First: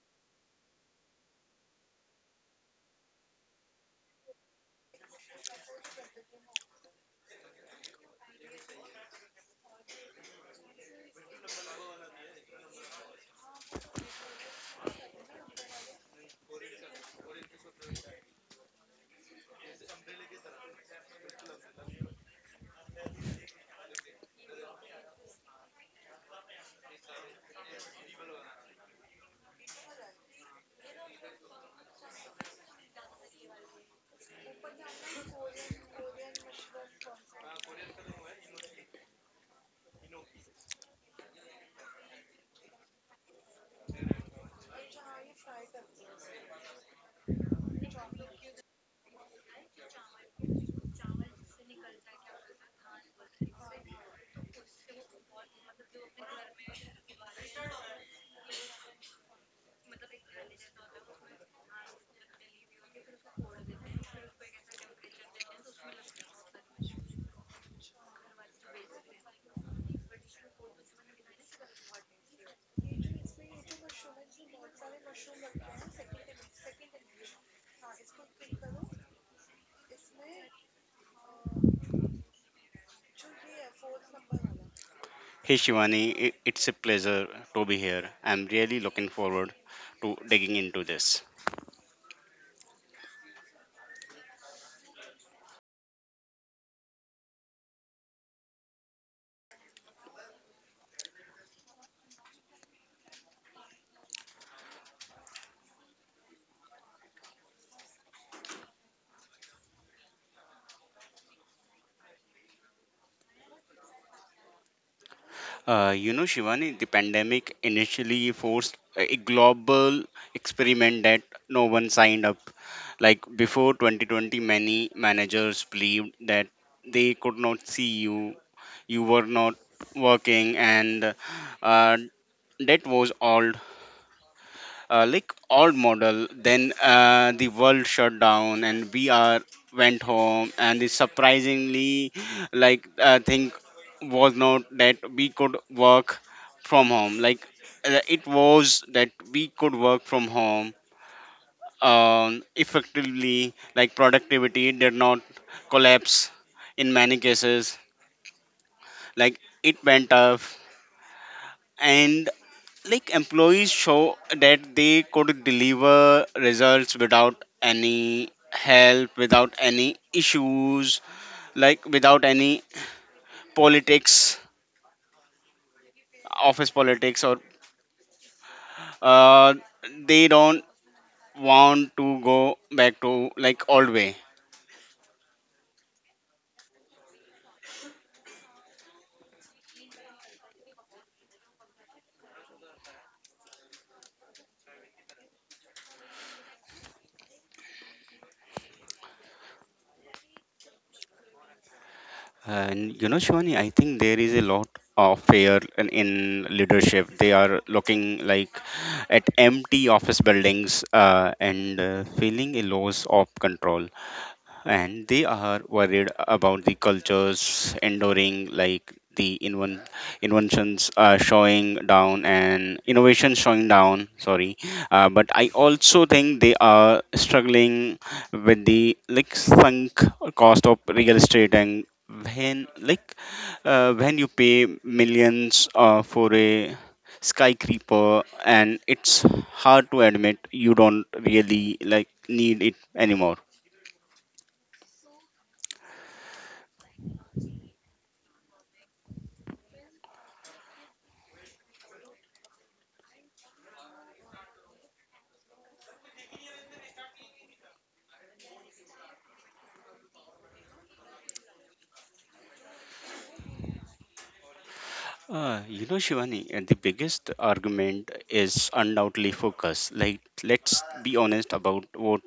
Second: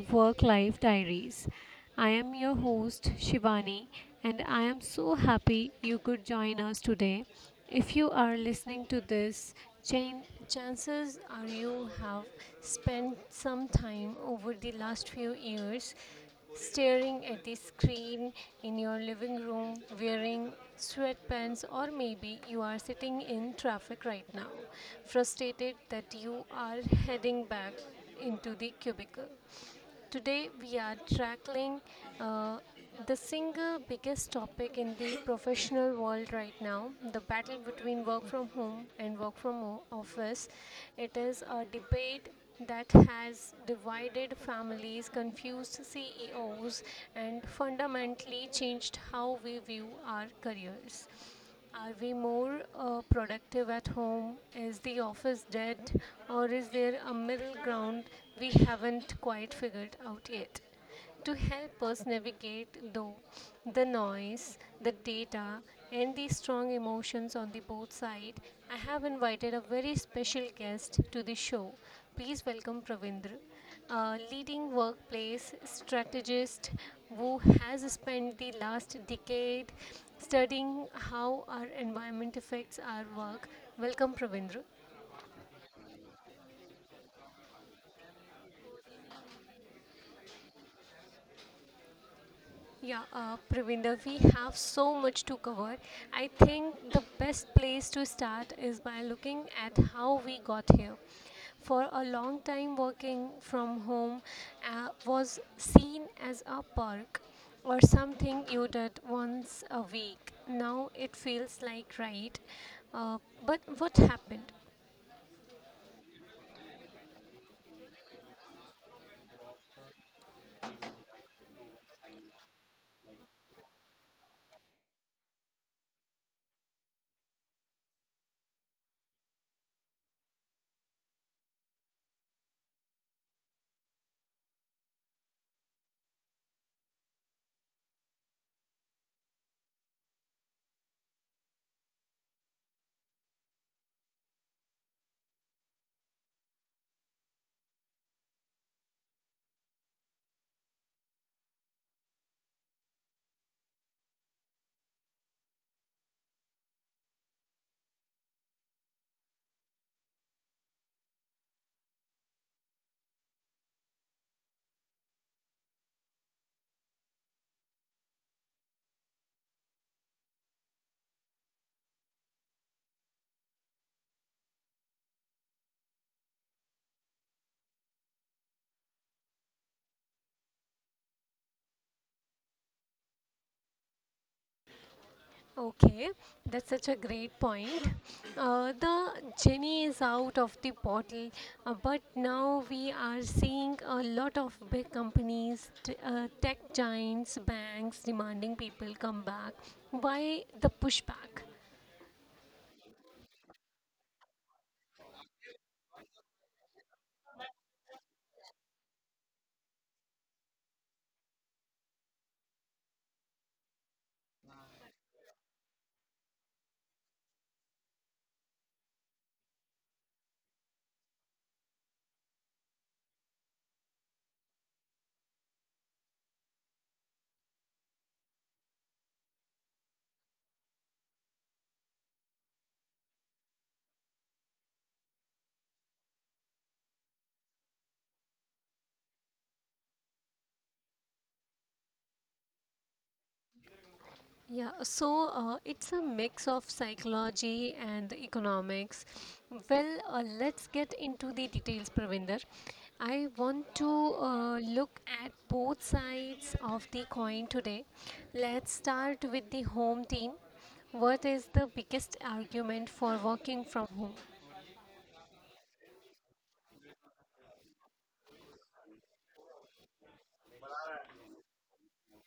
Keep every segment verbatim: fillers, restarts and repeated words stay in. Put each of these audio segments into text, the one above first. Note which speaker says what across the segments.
Speaker 1: Work Life Diaries. I am your host Shivani and I am so happy you could join us today. If you are listening to this, chan- chances are you have spent some time over the last few years staring at the screen in your living room wearing sweatpants, or maybe you are sitting in traffic right now, frustrated that you are heading back into the cubicle. Today we are tackling uh, the single biggest topic in the professional world right now, the battle between work from home and work from o- office. It is a debate that has divided families, confused C E Os, and fundamentally changed how we view our careers. Are we more uh, productive at home? Is the office dead? Or is there a middle ground we haven't quite figured out yet? To help us navigate, though, the noise, the data, and the strong emotions on the both side, I have invited a very special guest to the show. Please welcome Pravindra, a leading workplace strategist who has spent the last decade studying how our environment affects our work. Welcome, Pravindra.
Speaker 2: Hey Shivani, i- it's a pleasure to be here. I'm really looking forward to digging into this.
Speaker 1: Yeah, uh, Pravinder, we have so much to cover. I think the best place to start is by looking at how we got here. For a long time, working from home uh, was seen as a perk or something you did once a week. Now it feels like right. Uh, but what happened?
Speaker 2: Uh, you know, Shivani, the pandemic initially forced a global experiment that no one signed up. Like before twenty twenty, many managers believed that they could not see you, you were not working, and uh, that was all uh, like old model. Then uh, the world shut down and we are went home. And the surprisingly like uh, thing was not that we could work from home. Like uh, it was that we could work from home um, effectively. Like productivity did not collapse in many cases. Like it went up, and like employees show that they could deliver results without any help, without any issues, like without any politics, office politics, or uh, they don't want to go back to like old way.
Speaker 1: Okay, that's such a great point. Uh, the genie is out of the bottle, uh, but now we are seeing a lot of big companies, t- uh, tech giants, banks demanding people come back. Why the pushback?
Speaker 2: And you know Shivani, I think there is a lot of fear in, in leadership. They are looking like at empty office buildings, uh, and uh, feeling a loss of control, and they are worried about the cultures enduring, like the inven- inventions uh, showing down and innovation showing down, sorry. Uh, but I also think they are struggling with the like sunk cost of real estate. And when like uh, when you pay millions uh, for a skyscraper, and it's hard to admit you don't really like need it anymore.
Speaker 1: Yeah, so uh, it's a mix of psychology and economics. Well, uh, let's get into the details, Pravinder. I want to uh, look at both sides of the coin today. Let's start with the home team. What is the biggest argument for working from home?
Speaker 2: Uh, you know, Shivani, uh, the biggest argument is undoubtedly focus. Like, let's be honest about what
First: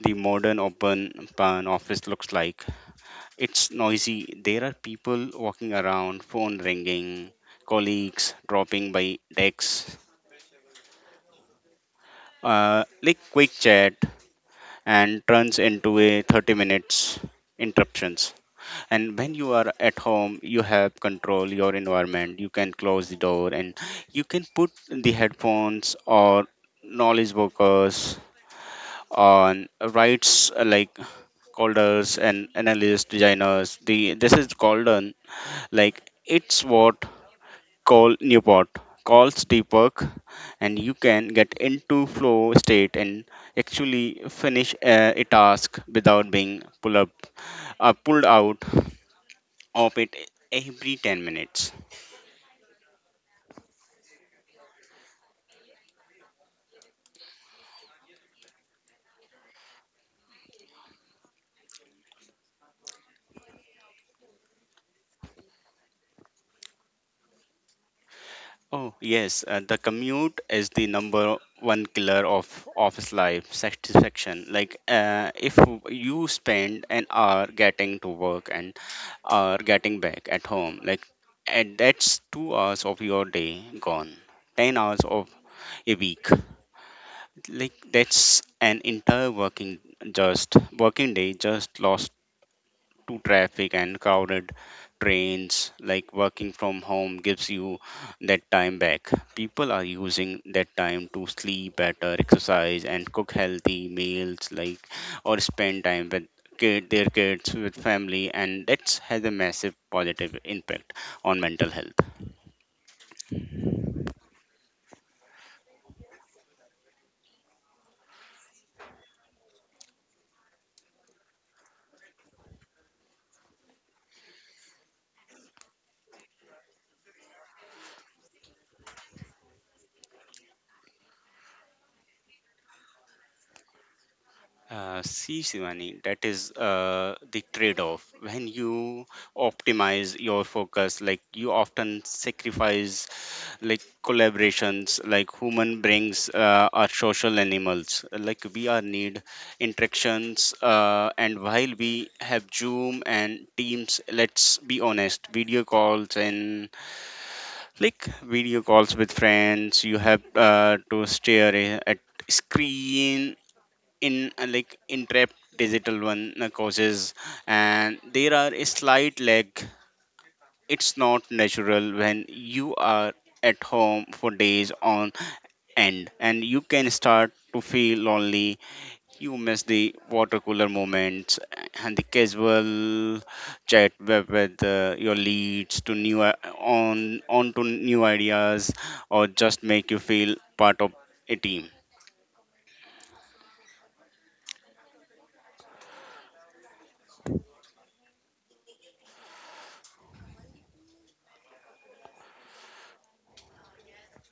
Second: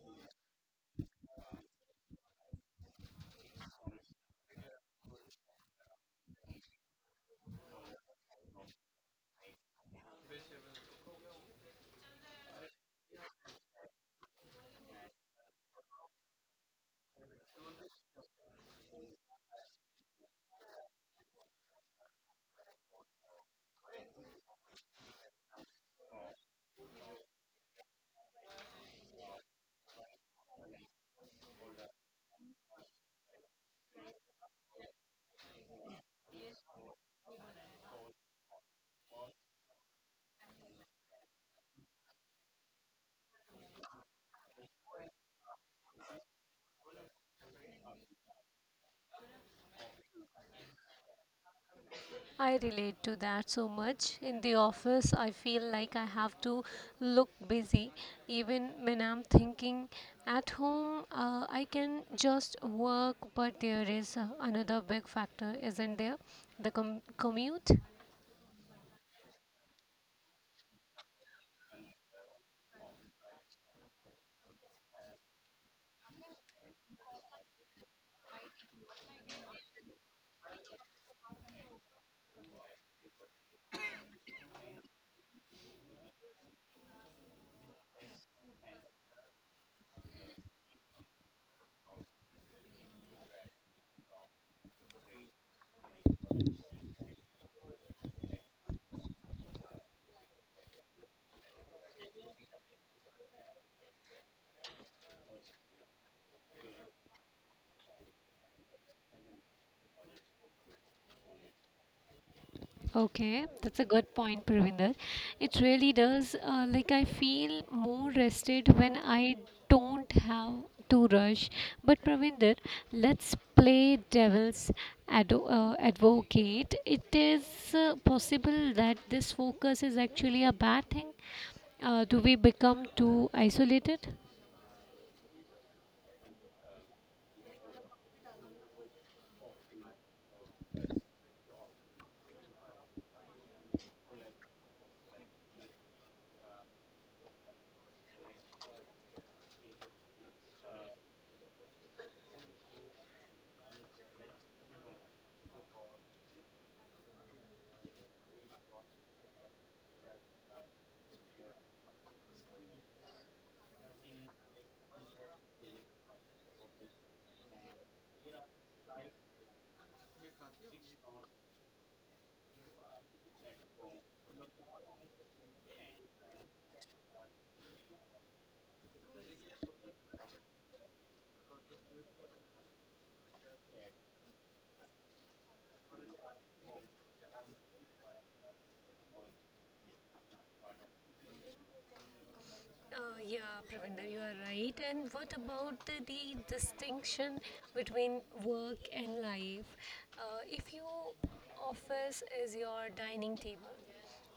Speaker 2: the modern open plan office looks like. It's noisy. There are people walking around, phone ringing, colleagues dropping by decks, uh, like quick chat, and turns into a thirty minutes interruptions. And when you are at home, you have control your environment. You can close the door and you can put the headphones, or knowledge workers on rights, uh, like coders and analysts designers, the this is called an, like it's what call Newport calls deep work. And you can get into flow state and actually finish uh, a task without being pull up uh, pulled out of it every ten minutes.
Speaker 1: I relate to that so much. In the office, I feel like I have to look busy. Even when I'm thinking at home, uh, I can just work, but there is uh, another big factor, isn't there? The com- commute.
Speaker 2: Oh, yes, uh, the commute is the number one killer of office life satisfaction. Like, uh, if you spend an hour getting to work and hour getting back at home, like, and that's two hours of your day gone, ten hours of a week. Like, that's an entire working, just working day just lost to traffic and crowded trains. Like working from home gives you that time back. People are using that time to sleep better, exercise and cook healthy meals, like or spend time with kid, their kids with family. And that has a massive positive impact on mental health.
Speaker 1: Okay, that's a good point, Pravinder. It really does. Uh, like I feel more rested when I don't have to rush. But Pravinder, let's play devil's ado- uh, advocate. It is uh, possible that this focus is actually a bad thing. Uh, do we become too isolated?
Speaker 2: Uh, see Shivani, that is uh, the trade-off. When you optimize your focus, like you often sacrifice like collaborations. Like human brings uh, are social animals. Like we are need interactions, uh, and while we have Zoom and teams, let's be honest, video calls, and like video calls with friends, you have uh, to stare a- at screen in, uh, like entrapped digital one uh, causes, and there are a slight lag. It's not natural. When you are at home for days on end, and you can start to feel lonely. You miss the water cooler moments and the casual chat with, with uh, your leads to new I- on on to new ideas, or just make you feel part of a team.
Speaker 1: Uh, yeah, Pravinder, you are right. And what about the, the distinction between work and life? Uh, if your office is your dining table,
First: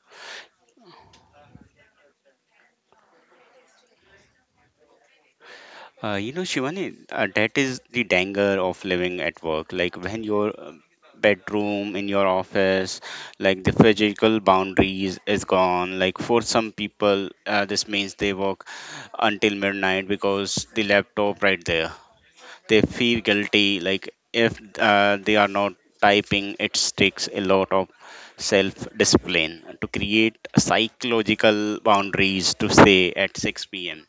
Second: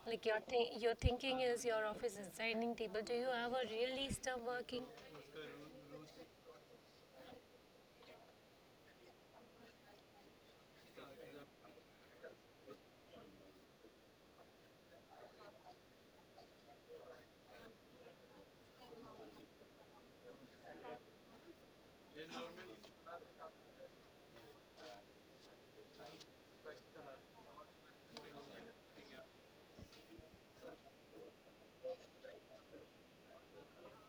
Speaker 1: like your, th- your thinking is your office is dining table, do you ever really stop working?
Speaker 2: Uh, you know, Shivani, uh, that is the danger of living at work. Like when your um, bedroom in your office, like the physical boundaries is gone. Like for some people, uh, this means they work until midnight because the laptop right there. They feel guilty. Like if uh, they are not typing, it takes a lot of self-discipline to create psychological boundaries to say at six p.m.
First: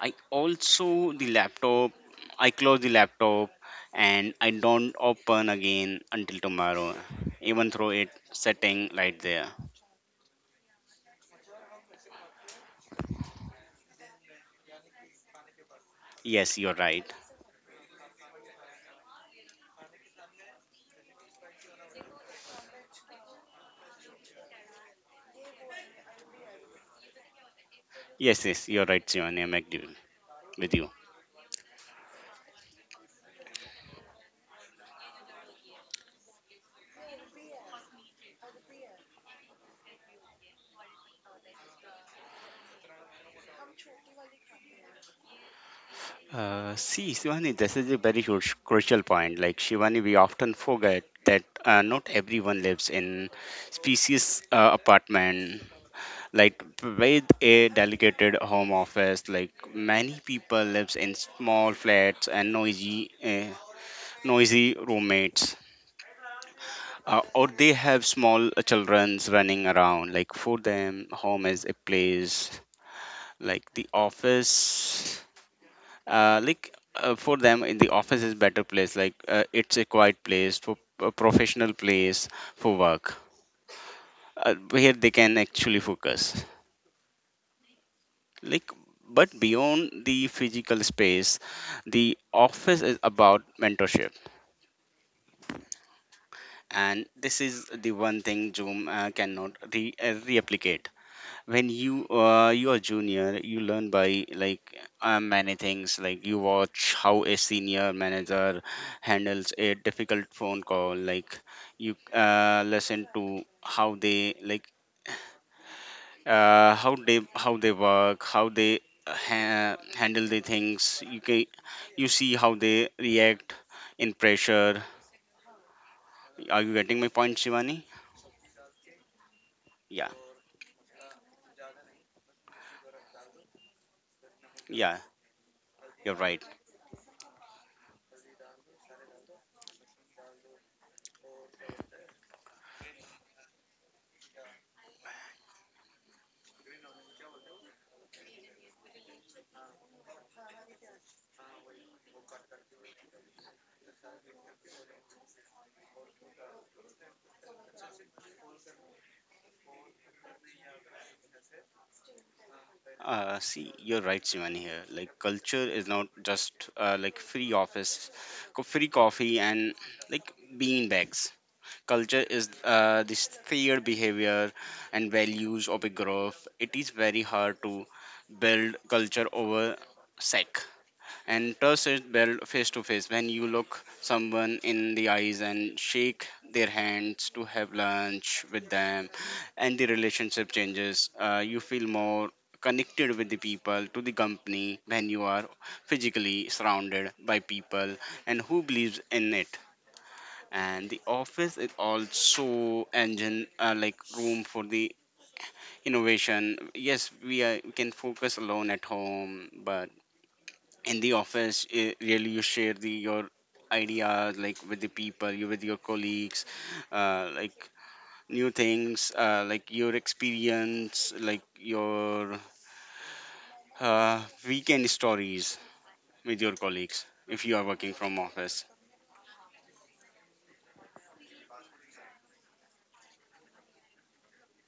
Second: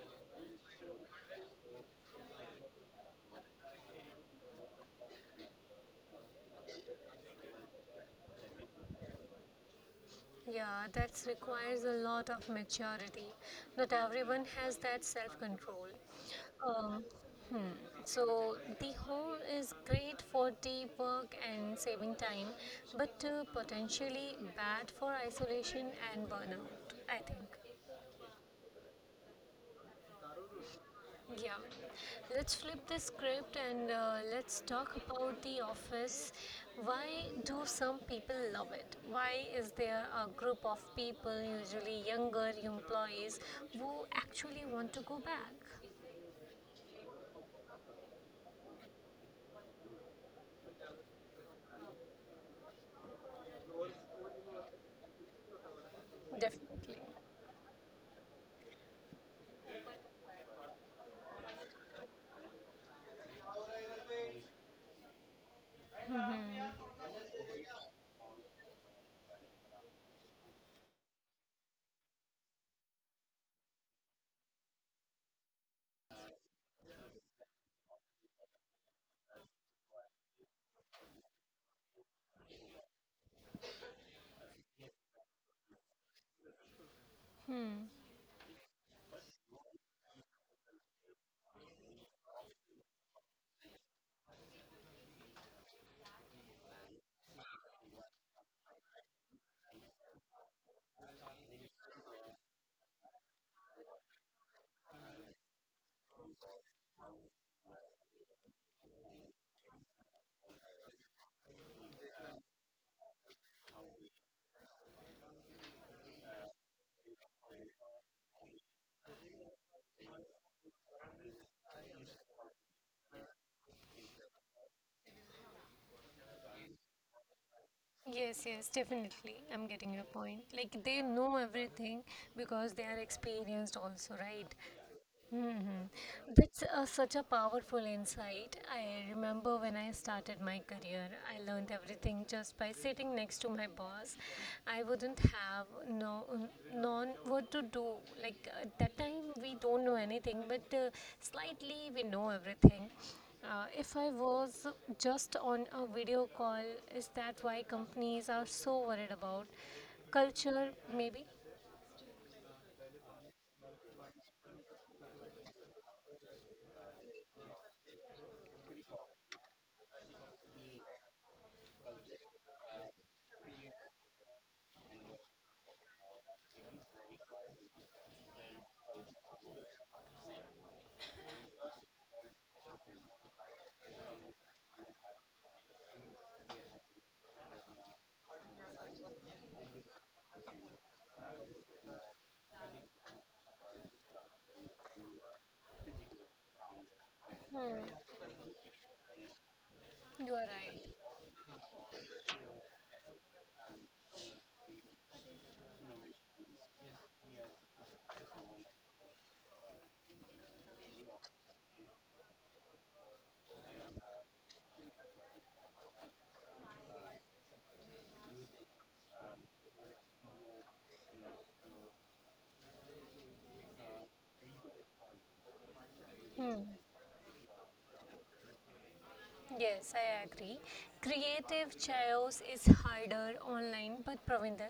Speaker 2: I also the laptop. I close the laptop and I don't open again until tomorrow, even though it setting right there.
Speaker 1: Yeah, that requires a lot of maturity. Not everyone has that self control.
Speaker 2: Yes, you're
Speaker 1: Um,
Speaker 2: right.
Speaker 1: hmm. So, the home is great for deep work and saving time, but uh, potentially bad for isolation and burnout, I think.
Speaker 2: Yes, yes, you're right, Shivani. I'm agree with you.
Speaker 1: Yeah, let's flip the script and uh, let's talk about The Office. Why do some people love it? Why is there a group of people, usually younger employees, who actually want to go back?
Speaker 2: Uh, see, Shivani, this is a very huge, crucial point. Like Shivani, we often forget that uh, not everyone lives in species uh, apartment, like
Speaker 1: Definitely.
Speaker 2: with a dedicated home office. Like many people lives in small flats and noisy uh, noisy roommates, uh, or they have small childrens running around. Like for them, home is a place like the office. Uh, like uh, for them, in the office is better place. Like uh, it's a quiet place, for a professional place for work, uh, where they can actually focus.
Speaker 1: Hmm.
Speaker 2: Like but beyond the physical space, the office is about mentorship, and this is the one thing Zoom uh, cannot re- uh, replicate. When you uh, you are junior, you learn by like uh, many things, like you watch how a senior manager handles a difficult phone call. Like you uh, listen to how they like uh, how they how they work, how they uh, ha- handle the things. You can, you see how they react in pressure. Are you getting my point, Shivani?
Speaker 1: Yes, yes, definitely. I'm getting your
Speaker 2: Yeah,
Speaker 1: point. Like they know everything because they are experienced also, right?
Speaker 2: yeah,
Speaker 1: Hmm.
Speaker 2: you're right.
Speaker 1: That's uh, such a powerful insight. I remember when I started my career, I learned everything just by sitting next to my boss. I wouldn't have no known what to do. Like uh, at that time, we don't know anything, but uh, slightly we know everything. Uh, if I was just on a video call, is that why companies are so worried about culture? Maybe.
Speaker 2: Uh, see, you're right, Shivani. Here, like culture is not just uh, like free office, co- free coffee, and like bean bags. Culture is uh, this shared behavior and values of a group. It is very hard to build culture over sec. And trust is built face to face when you look someone in the eyes and shake their hands to have lunch with them. And the relationship changes. Uh, you feel more connected with the people to the company when you are physically surrounded by
Speaker 1: Hmm.
Speaker 2: people and who believes in it.
Speaker 1: You are
Speaker 2: And
Speaker 1: right.
Speaker 2: the office is also engine, uh, like room for the innovation. Yes, we, are, we can focus alone at home, but in the office, eh, really you share the your ideas like with the people, you with your colleagues, uh, like new things, uh, like your experience, like your uh, weekend stories with your colleagues if you are working from office.
Speaker 1: Yes, I agree. Creative chaos is harder online, but Pravinder,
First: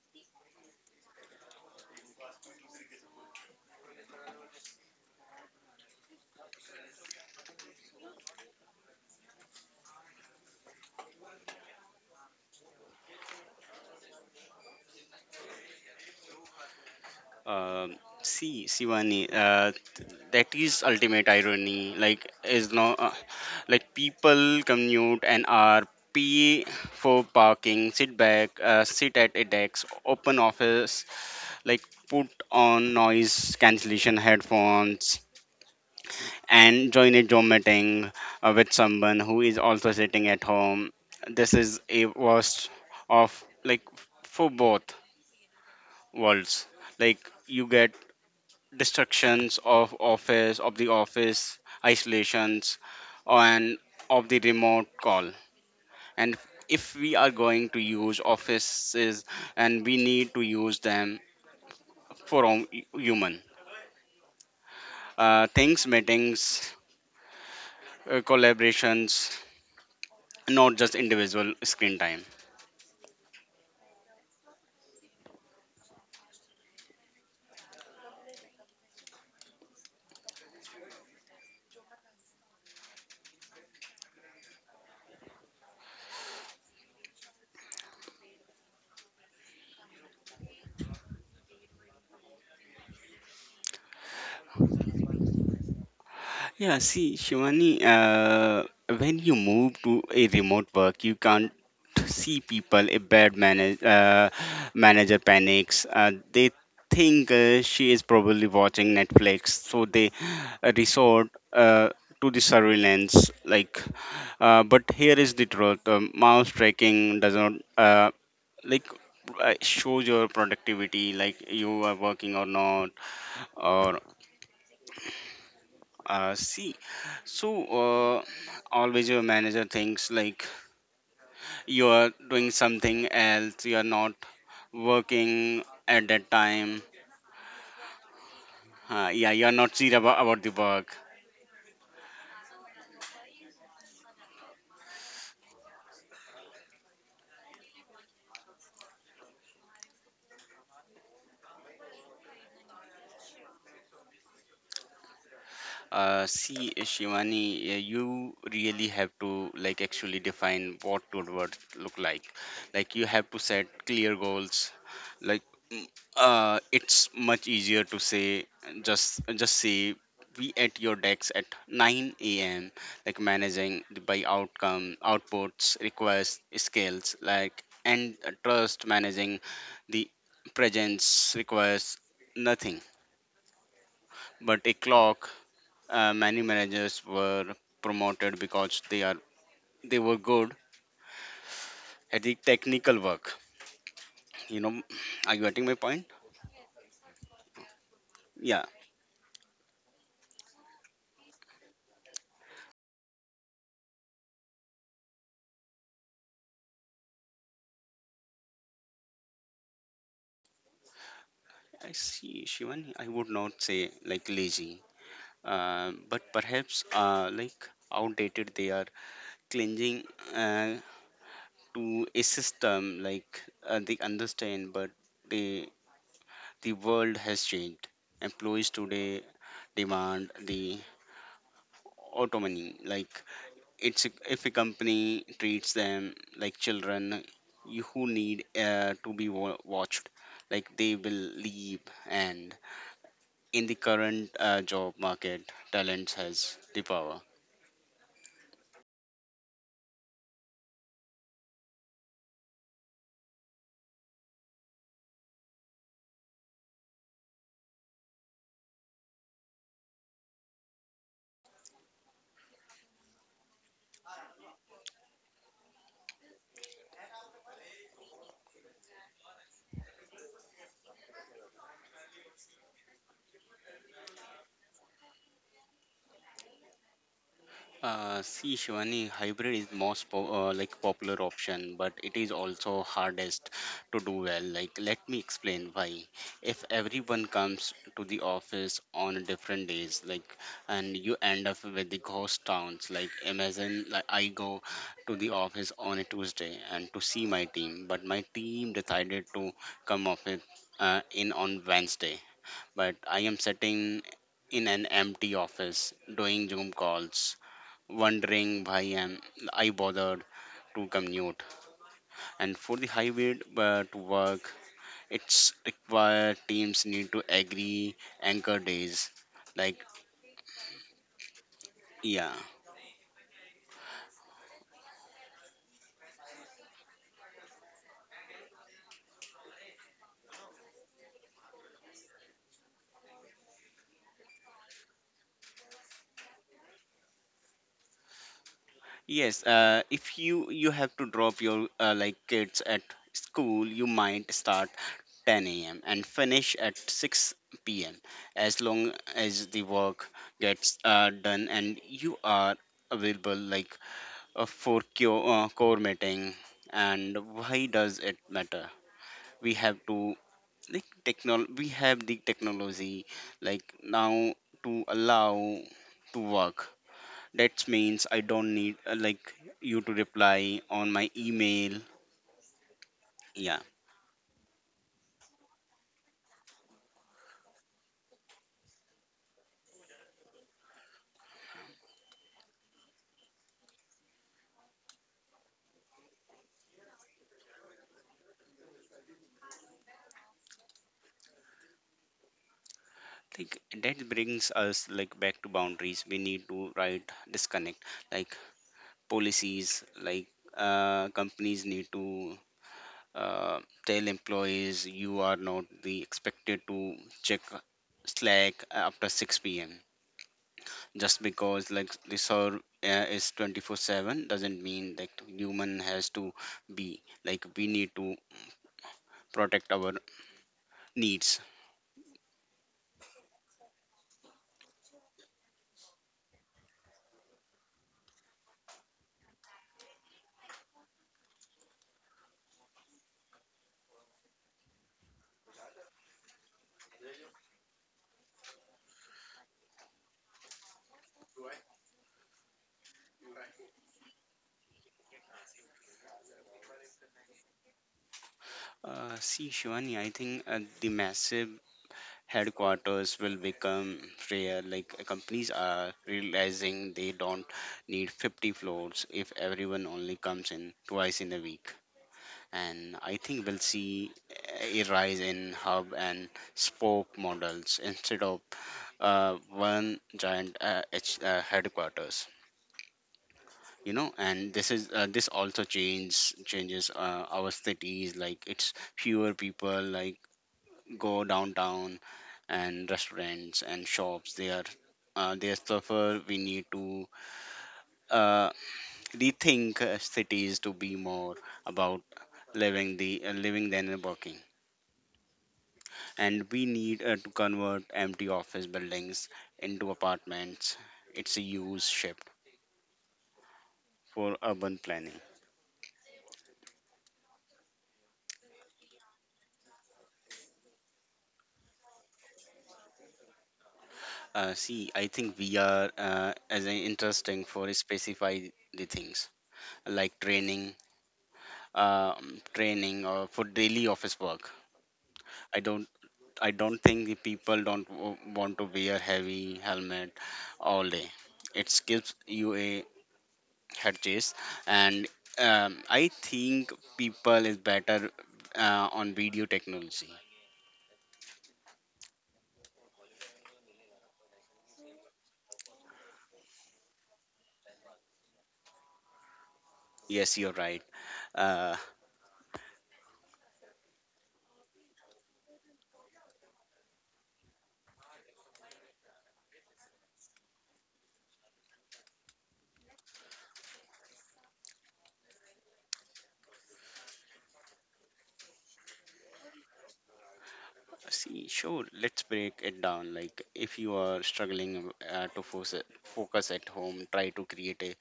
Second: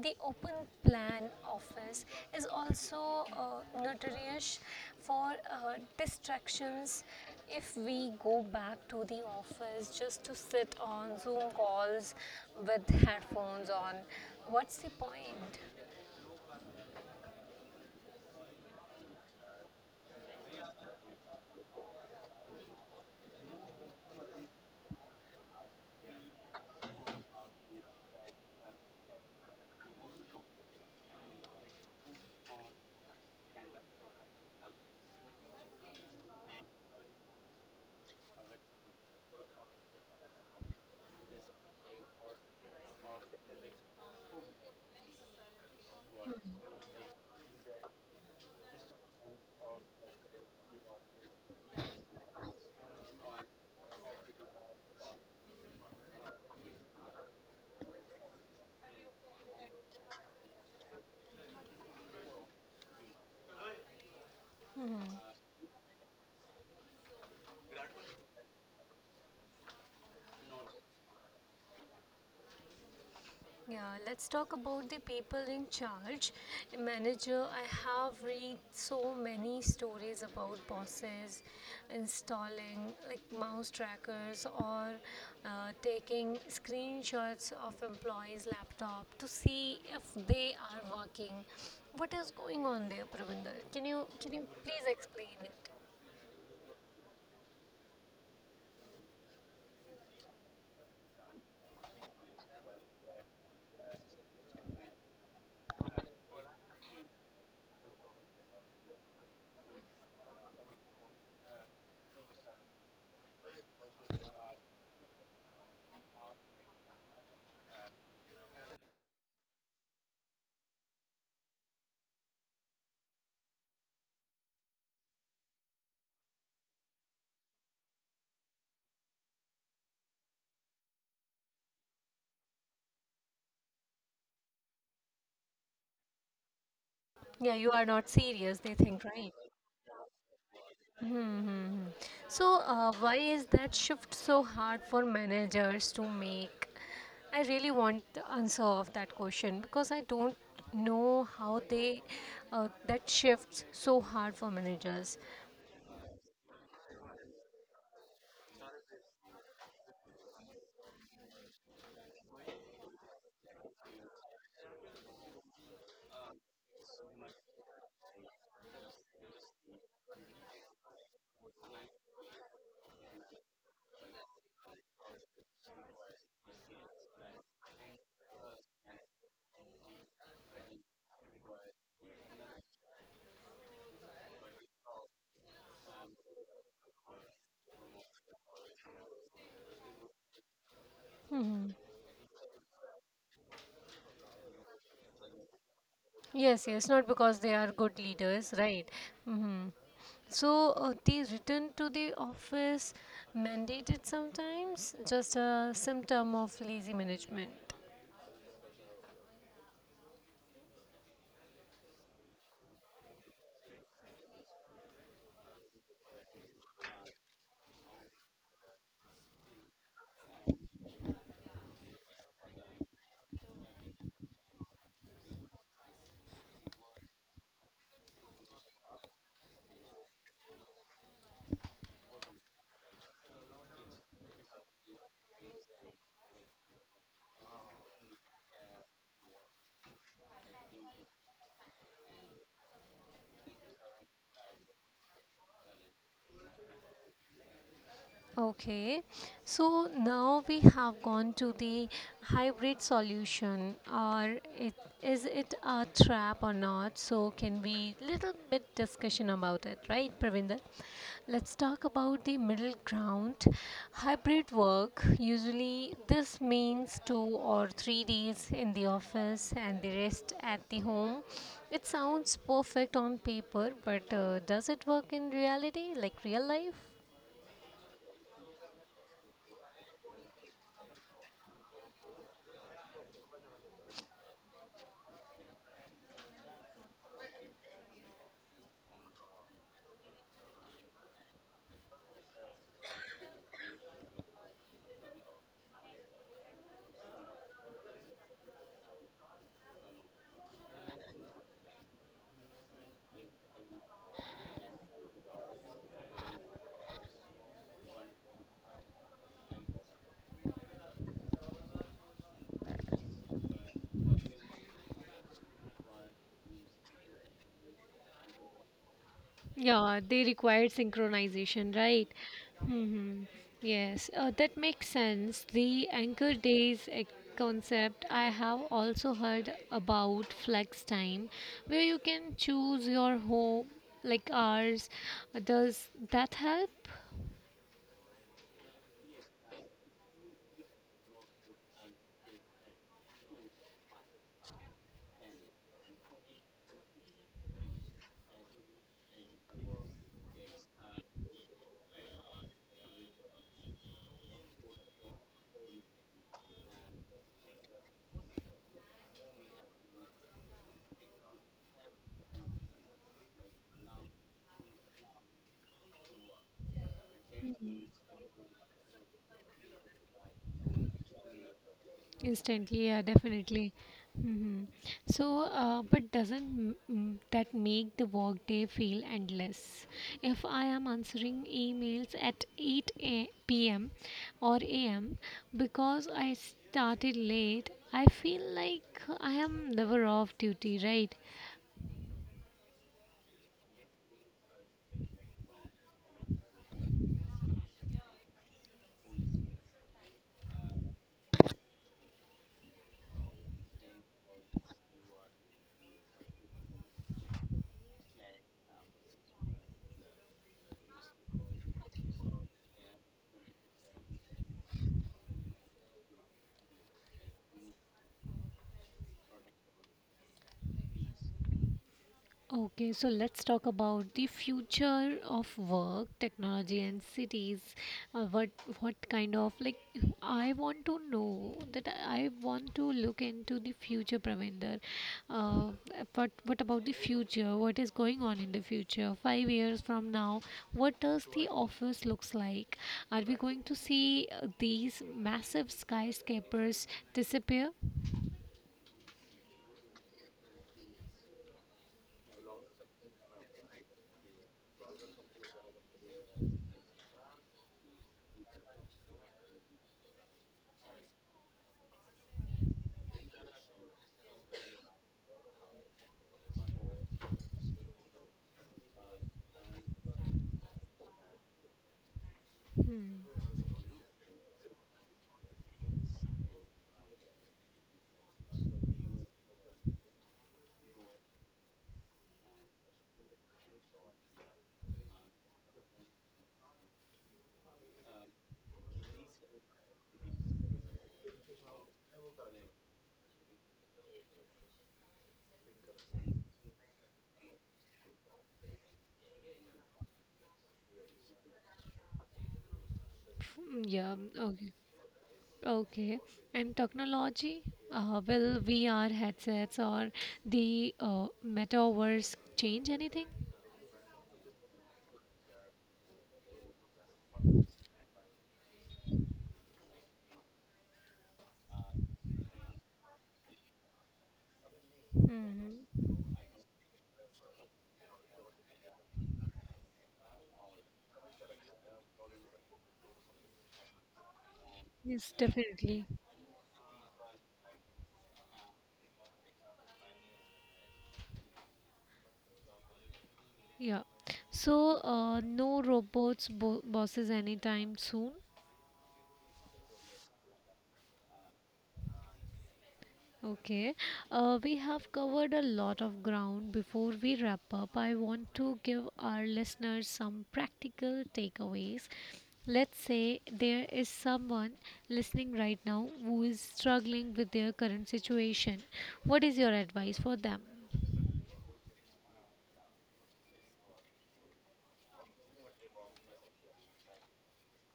Speaker 1: the open plan office is also uh, notorious for uh, distractions. If we go back to the office just to sit on Zoom calls with headphones on, what's the point?
Speaker 2: um, See Sivani, uh, that is ultimate irony. Like is no, uh, like people commute and are pay for parking, sit back, uh, sit at a desk, open office, like put on noise cancellation headphones and join a Zoom meeting uh, with someone who is also sitting at home. This is a worst of like for both worlds. Like you get distractions of office of the office isolations and of the remote call. And if we are going to use offices, and we need to use them for hom- human uh, things, meetings, uh, collaborations, not just individual screen time.
Speaker 1: Yeah, let's talk about the people in charge. Manager, I have read so many stories about bosses installing like mouse trackers or uh, taking screenshots of employees' laptop to see if they are working. What is going on there, Pravinder? Can you can you please explain it?
Speaker 2: Yeah, see, Shivani, uh, when you move to a remote work, you can't see people. A bad manage, uh, manager panics. Uh, they think uh, she is probably watching Netflix, so they uh, resort uh, to the surveillance. Like, uh, but here is the truth: um, mouse tracking does not uh, like uh, shows your productivity, like you are working or not, or uh, see, so uh, always your manager thinks like you are doing something else, you are not working at that time.
Speaker 1: Yeah, you are not serious, they
Speaker 2: Uh,
Speaker 1: think,
Speaker 2: yeah,
Speaker 1: right?
Speaker 2: you are not serious about, about the work.
Speaker 1: Hmm, hmm, hmm. So, uh, why is that shift so hard for managers to make? I really want the answer of that question because I don't know how they uh, that shifts so hard for managers.
Speaker 2: Uh, see, uh, Shivani, uh, you really have to like actually define what good work look like. Like you have to set clear goals. Like mm, uh, it's much easier to say just just say be at your decks at nine a m. Like managing the- by outcome outputs, requests, scales, like and uh, trust. Managing the presence requires nothing but a clock. Uh, many managers were promoted because they are they were good
Speaker 1: Hmm.
Speaker 2: at the technical work, you know. Are you getting my point?
Speaker 1: Yes, yes, not because they are good
Speaker 2: Yeah.
Speaker 1: leaders, right? Hmm. So uh, the return to the office mandated sometimes just a symptom of lazy management.
Speaker 2: I see Shivan, I would not say like lazy, uh, but perhaps uh, like outdated. They are clinging uh, to a system like uh, they understand, but they, the world has changed. Employees today demand the autonomy. Like it's if a company treats them like children, you who need uh, to be wa- watched, like they will leave. And in the current uh, job market, talent has the power.
Speaker 1: Okay, so now we have gone to the hybrid solution, or it, is it a trap or not? So can we little bit discussion about it, right, Pravinder? Let's talk about the middle ground. Hybrid work usually this means two or three days in the office and the rest at the home. It sounds perfect on paper, but uh, does it work in reality, like real life?
Speaker 2: Uh, see, Shivani, hybrid is most po- uh, like popular option, but it is also hardest to do well. Like, let me explain why. If everyone comes to the office on different days, like, and you end up with the ghost towns. Like, imagine like I go to the office on a Tuesday and to see my team, but my team decided to come office uh, in on Wednesday, but I am sitting in an empty office doing Zoom calls, wondering why am I bothered to commute. And for the highway uh, to work, it's required teams need to agree anchor days. Like
Speaker 1: Yeah, they required synchronization, right?
Speaker 2: yeah,
Speaker 1: Hmm. Yes, uh, that makes sense. The anchor days uh, concept I have also heard about flex time, where you can choose your home like hours. Does that help?
Speaker 2: yes. Uh, if you you have to drop your uh, like kids at school, you might start ten a m and finish at six p m As long as the work gets uh, done and you are available, like uh, for co- uh, core mating. And why does it matter? We have to, like technol we have the technology like now to allow to work. That means I don't need uh, like you to reply on my email,
Speaker 1: Instantly, yeah,
Speaker 2: yeah.
Speaker 1: definitely. Hmm. So, uh, but doesn't m- m- that make the workday feel endless? If I am answering emails at eight p m or a m because I started late, I feel like I am never off duty, right?
Speaker 2: Like that brings us like back to boundaries. We need to write disconnect like policies. Like uh, companies need to uh, tell employees you are not the expected to check Slack after six p.m, just because like the server uh, is twenty four seven doesn't mean that human has to be. Like we need to protect our needs.
Speaker 1: Okay, so let's talk about the future of work, technology, and cities. Uh, what what kind of like I want to know that I want to look into the future, Pravender. Uh, but what about the future? What is going on in the future? Five years from now, what does the office looks like? Are we going to see uh, these massive skyscrapers disappear?
Speaker 2: Uh, see, Shivani, I think uh, the massive headquarters will become rare. Like uh, companies are realizing they don't need fifty floors if everyone only comes in twice in a week. And I think we'll see a rise in hub and spoke models instead of uh, one giant uh, H, uh, headquarters.
Speaker 1: Hmm.
Speaker 2: You know, and this is uh, this also changes changes uh, our cities. Like it's fewer people like go downtown, and restaurants and shops, they are uh, they suffer. We need to uh, rethink uh, cities to be more about living the uh, living than working. And we need uh, to convert empty office buildings into apartments. It's a huge shift
Speaker 1: Yeah.
Speaker 2: for urban
Speaker 1: Okay.
Speaker 2: planning.
Speaker 1: Okay, and technology, uh, will V R headsets or the uh, metaverse change anything?
Speaker 2: Uh, see, I think we are uh, as an interesting for specify the things like training, um, training or for daily office work. I don't,
Speaker 1: Hmm.
Speaker 2: I don't think the people don't w- want to wear heavy helmet all day. It gives you a had chase. And
Speaker 1: Yes,
Speaker 2: um, I
Speaker 1: definitely.
Speaker 2: think people is better uh, on video technology.
Speaker 1: Yeah. So, uh, no robots bo bosses anytime soon.
Speaker 2: Yes, you're right. uh,
Speaker 1: Okay, uh, we have covered a lot of ground. Before we wrap up, I want to give our listeners some practical takeaways. Let's say there is someone listening right now who is struggling with their current situation. What is your advice for them?
Speaker 2: See, sure, let's break it down. Like if you are struggling uh, to focus, focus at home, try to create a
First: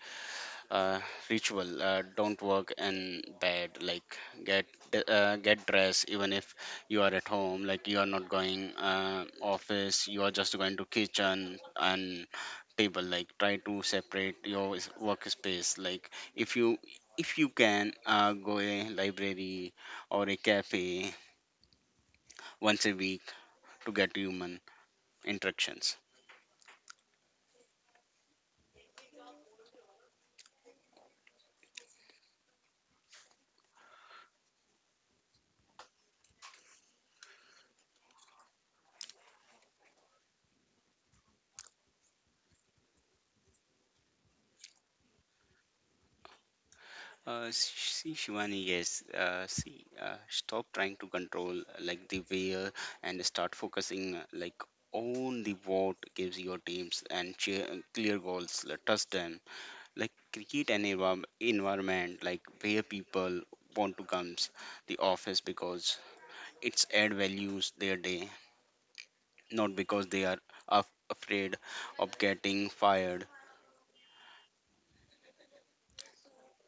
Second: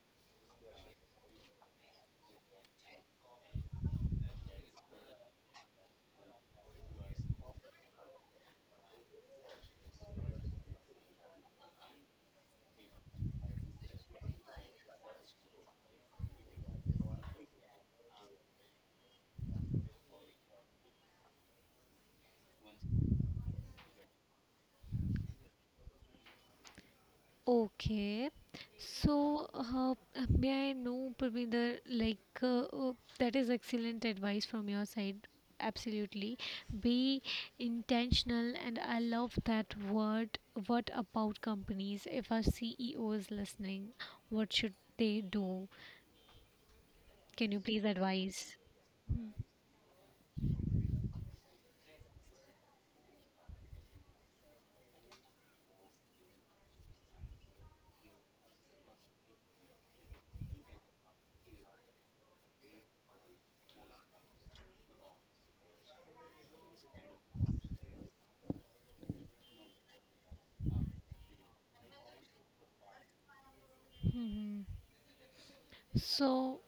Speaker 2: uh, ritual. Uh, don't work in bed. Like get d- uh, get dressed even if you are at home. Like you are not going uh, office, you are just going to kitchen and table. Like try to separate your s- workspace. Like if you if you can uh, go a library or a cafe once a week to get human interactions.
Speaker 1: Okay, so uh, may I know, Parminder, like uh, uh, that is excellent advice from your side. Absolutely, be intentional, and I love that word. What about companies? If our C E O is listening, what should they do?
Speaker 2: Uh,
Speaker 1: Can you please
Speaker 2: See,
Speaker 1: advise?
Speaker 2: Shivani, yes. Uh, see, uh, stop trying to control uh, like the where and start focusing uh, like on the what. Gives your teams and cheer, uh, clear goals. uh, Trust them. Like create an envirom- environment like where people want to come the office because it's add values their day, not because they are af- afraid of getting fired.
Speaker 1: Hmm. So,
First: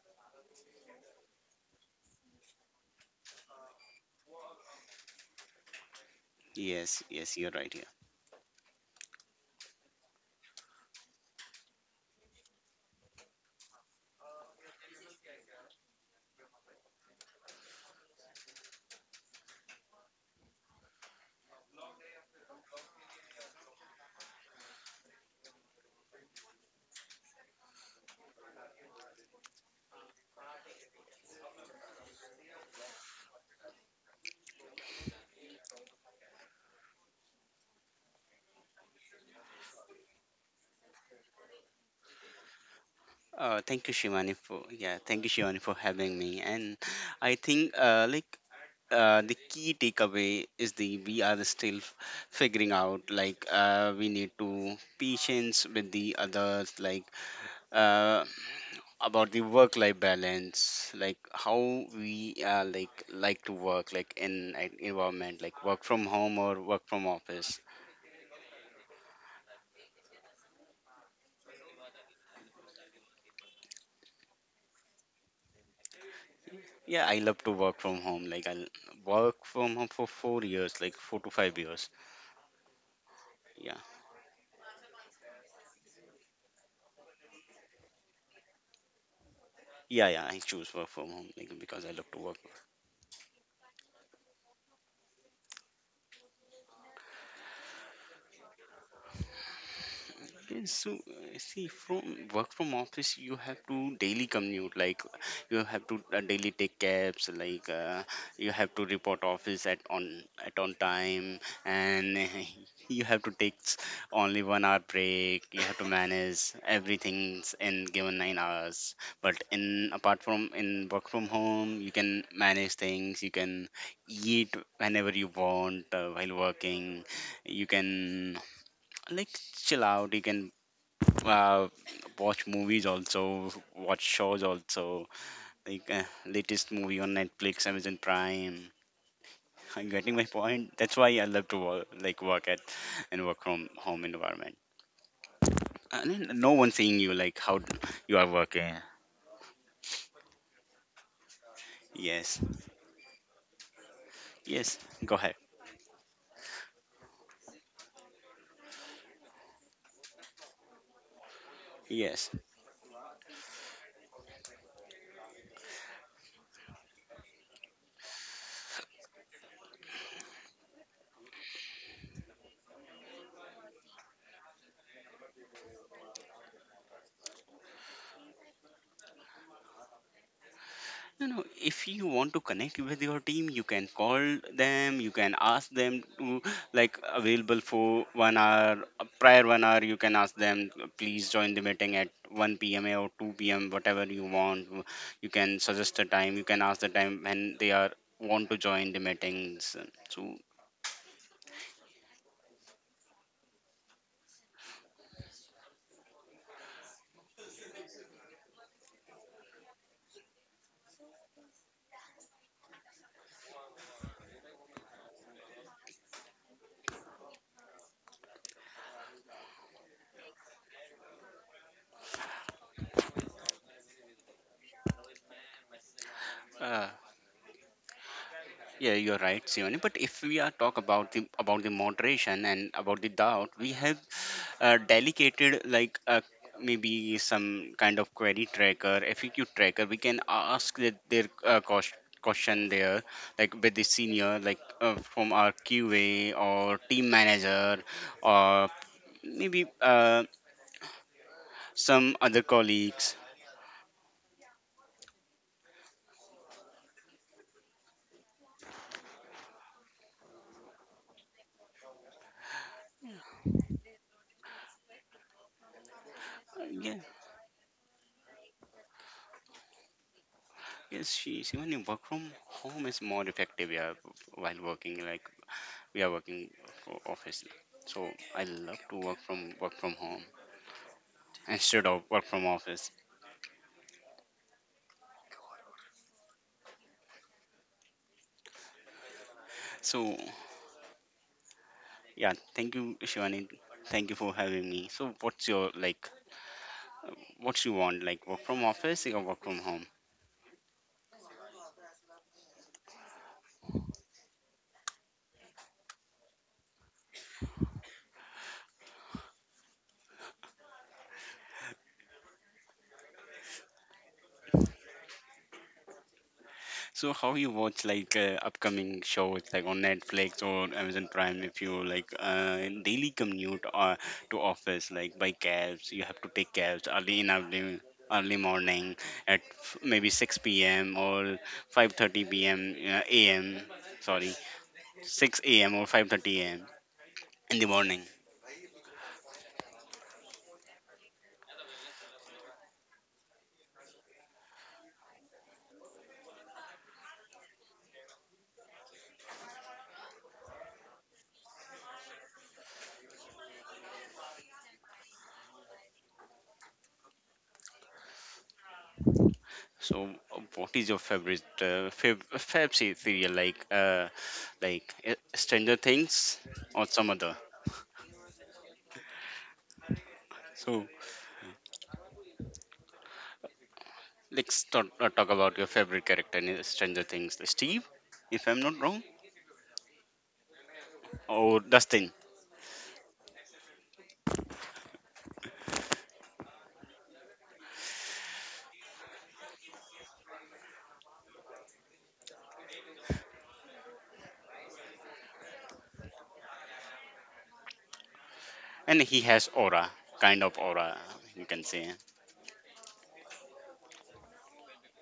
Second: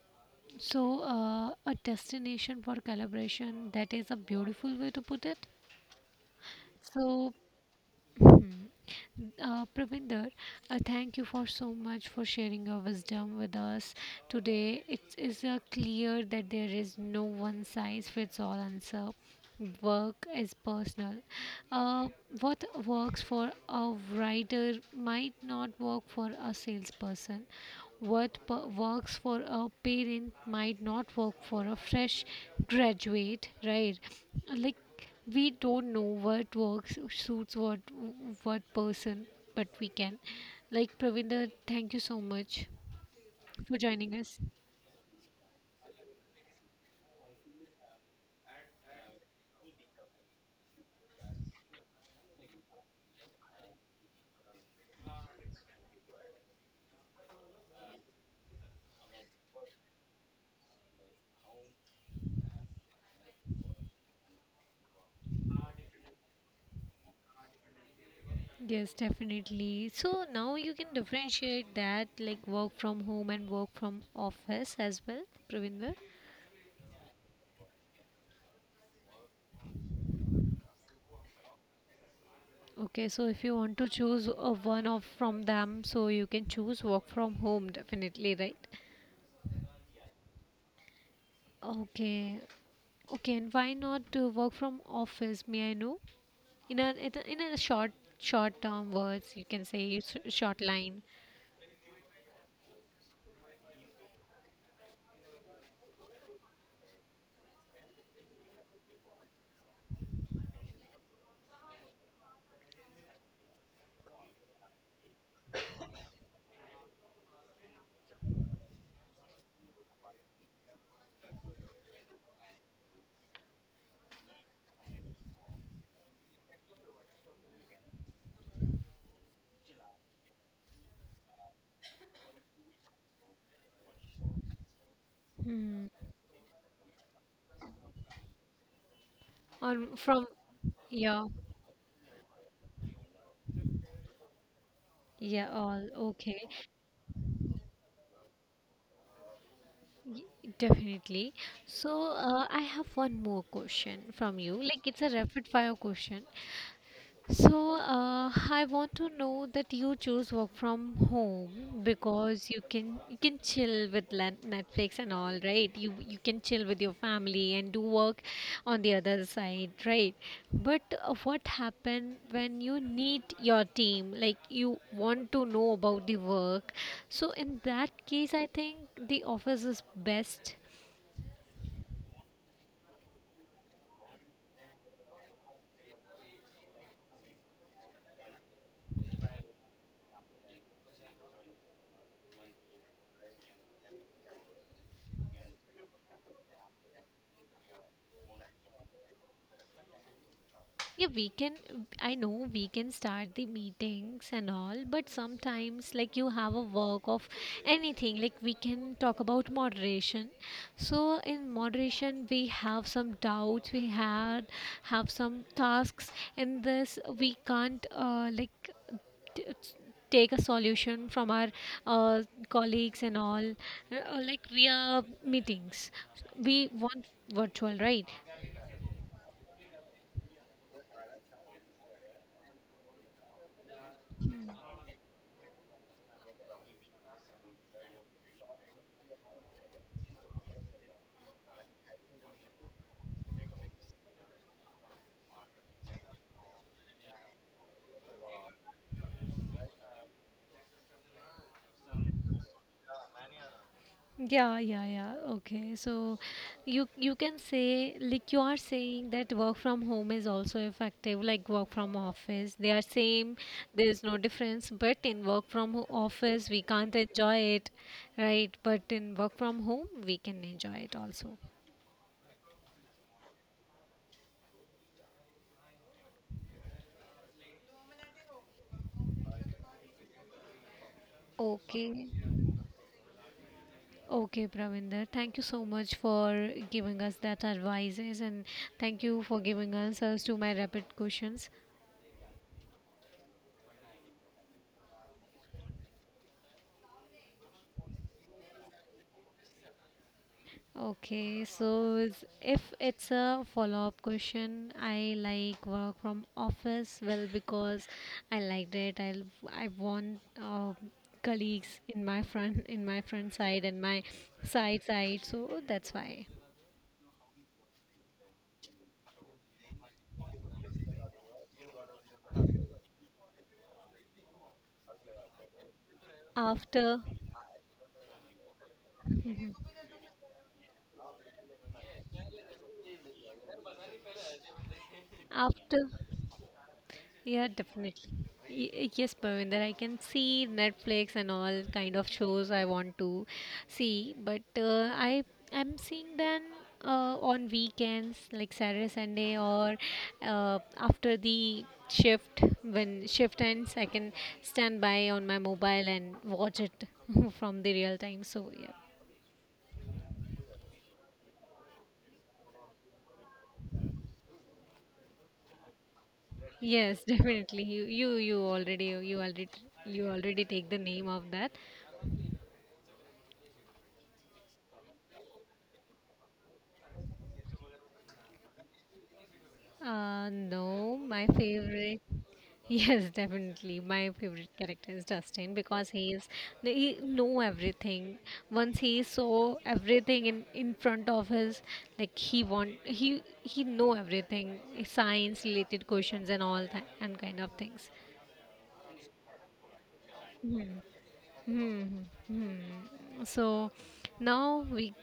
Speaker 1: so uh, a destination for collaboration. That is a beautiful way to put it.
Speaker 2: Yes,
Speaker 1: So
Speaker 2: yes, you're right.
Speaker 1: Mhm. Uh, Pravinder, uh, thank you for so much for sharing your wisdom with us today. It is uh, clear that there is no one size fits all answer. Work is personal. Uh, what works for a writer might not work for a salesperson. What p- works for a parent might not work for a fresh graduate, right? Like we don't know what works suits what what person, but we can. Like Pravinder, thank you so much
Speaker 2: Uh,
Speaker 1: for
Speaker 2: thank you,
Speaker 1: joining
Speaker 2: Shivani,
Speaker 1: us.
Speaker 2: for yeah, thank you, Shivani, for having me. And I think uh, like uh, the key takeaway is the we are still f- figuring out. Like uh, we need to patience with the others. Like uh, about the work-life balance. Like how we uh, like like to work. Like in an environment, like work from home or work from office.
Speaker 1: Yes, definitely. So now you can differentiate that like work from home and work from office as well, Pravinder.
Speaker 2: Yeah, I love to work from home. Like I work from home for four years, like four to five years.
Speaker 1: Okay, so if you
Speaker 2: Yeah,
Speaker 1: want to choose uh, one of from them, so you can choose work from home definitely, right?
Speaker 2: yeah, yeah, I choose work from home, like, because I love to work.
Speaker 1: Okay, okay, and why not to work from office? May I know? In a it- in a short short term words, you can say it's short
Speaker 2: Yes, so
Speaker 1: line.
Speaker 2: uh, see, from work from office, you have to daily commute. Like you have to uh, daily take cabs. Like uh, you have to report office at on at on time, and you have to take s- only one hour break. You have to manage everything in given nine hours. But in apart from in work from home, you can manage things. You can eat whenever you want uh, while working. You can like chill out. You can uh, watch movies also, watch shows also, like
Speaker 1: Hmm.
Speaker 2: uh, latest movie on Netflix, Amazon Prime.
Speaker 1: Or
Speaker 2: I'm getting my
Speaker 1: from
Speaker 2: point. That's why I
Speaker 1: yeah,
Speaker 2: love to work, like work at and work from home environment.
Speaker 1: yeah, all
Speaker 2: Uh, and then
Speaker 1: okay,
Speaker 2: no one seeing you like how you are working.
Speaker 1: Y- definitely. So
Speaker 2: Yes.
Speaker 1: uh, I have one more question from you.
Speaker 2: Yes,
Speaker 1: Like it's a
Speaker 2: go ahead.
Speaker 1: rapid fire question. So, uh, I want to know that you choose work from home
Speaker 2: Yes.
Speaker 1: because you can you can chill with Lan- Netflix and all, right? You you can chill with your family and do work on the other side, right? But uh, what happened when you need your team? Like you want to know about the work. So in that case, I think the office is best.
Speaker 2: No, no. If you want to connect with your team, you can call them. You can ask them to like available for one hour, prior one hour. You can ask them, please join the meeting at one p m or two p m. Whatever you want, you can suggest a time. You can ask the time when they are want to join the meetings. So
Speaker 1: Yeah, we can. I know we can start the meetings and all, but sometimes, like, you have a work of anything. Like, we can talk about moderation. So, in moderation, we have some doubts, we had have some tasks. In this, we can't, uh, like, t- take a solution from our uh, colleagues and all uh, like via meetings we
Speaker 2: uh,
Speaker 1: want virtual, right?
Speaker 2: yeah, you're right, Sione. But if we are talk about the about the moderation and about the doubt, we have uh, dedicated like uh, maybe some kind of query tracker, F A Q tracker. We can ask that their uh, cost question there, like with the senior, like uh, from our Q A or team manager, or maybe uh, some other colleagues.
Speaker 1: Yeah, yeah, yeah. Okay. So you you can say like you are saying that work from home is also effective like work from office. They are same. There's no difference, but in work from ho- office we
Speaker 2: Uh, yeah.
Speaker 1: can't enjoy it, right? But in work from home we can enjoy it
Speaker 2: Yes, she
Speaker 1: also.
Speaker 2: she even work from home is more effective, yeah. While working, like we are working for office, so I love to work from work from home instead of
Speaker 1: Okay.
Speaker 2: work from office.
Speaker 1: Okay, Pravinder, thank you so much for giving us that advices and thank you for giving
Speaker 2: So
Speaker 1: answers to my rapid questions.
Speaker 2: yeah, thank you, Shivani. Thank you for having me. So, what's your like? What you want? Like work from office or work from home?
Speaker 1: Okay, so is- if it's a follow-up question, I like work from office. Well, because I liked it. I I want uh, colleagues in my front in my front side and my side side. So that's why
Speaker 2: So, how you watch like uh, upcoming shows like on Netflix or Amazon Prime? If you like uh, in daily commute or to office like by cabs, you have to take cabs
Speaker 1: after
Speaker 2: early, in early early morning at f- maybe six p m or five thirty p m uh, a m. Sorry, six a m
Speaker 1: after
Speaker 2: or five thirty a m
Speaker 1: yeah,
Speaker 2: in the morning.
Speaker 1: definitely. Y- yes, Pavinder, I can see Netflix and all kind of shows I want to see, but uh, I I'm seeing them uh, on weekends like Saturday, Sunday, or uh, after the shift when shift ends, I can stand by on my mobile and watch it from the real time. So yeah,
Speaker 2: So, uh, what is your favorite uh, fav fav se- serial, like uh, like uh, Stranger Things or
Speaker 1: yes,
Speaker 2: some other?
Speaker 1: definitely. You you you already you already you already take the
Speaker 2: So,
Speaker 1: name of that.
Speaker 2: let's talk, uh, talk about your favorite character in Stranger Things. Steve, if I'm not wrong,
Speaker 1: Uh, no, my
Speaker 2: or
Speaker 1: favorite.
Speaker 2: Dustin?
Speaker 1: Yes, definitely. My favorite character is Dustin because he is he know everything. Once he saw everything in in front of his like he want he he know everything, science related questions and all that and kind of things.
Speaker 2: And he has aura, kind of
Speaker 1: Hmm.
Speaker 2: aura, you can
Speaker 1: Hmm.
Speaker 2: say.
Speaker 1: Hmm. So now we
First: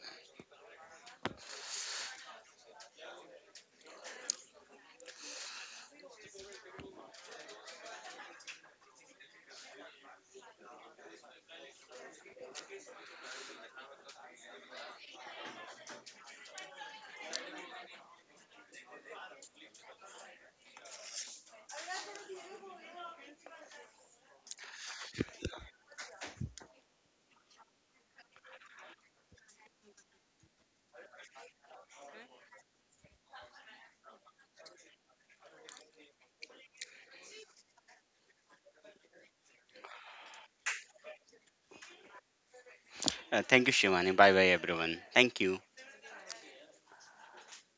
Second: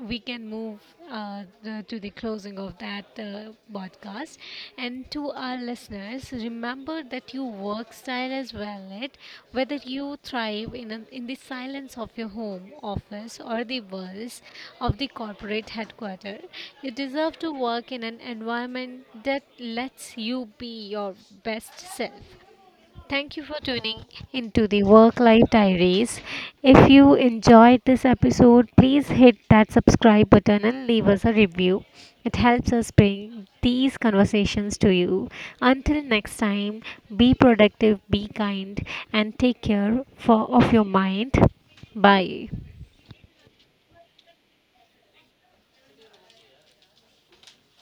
Speaker 1: we can move uh, the, to the closing of that uh, podcast. And to our listeners, remember that your work style is valid, whether you thrive in, a, in the silence of your home, office, or the buzz of the corporate headquarter. You deserve to work in an environment that lets you be your best self. Thank you for tuning into the Work Life Diaries. If you enjoyed this episode, please hit that subscribe button and leave us a review. It helps us bring these conversations to you. Until next time, be productive, be kind, and take care for, of your mind. Bye.
Speaker 2: Uh, thank you, Shivani. Bye bye, everyone. Thank you.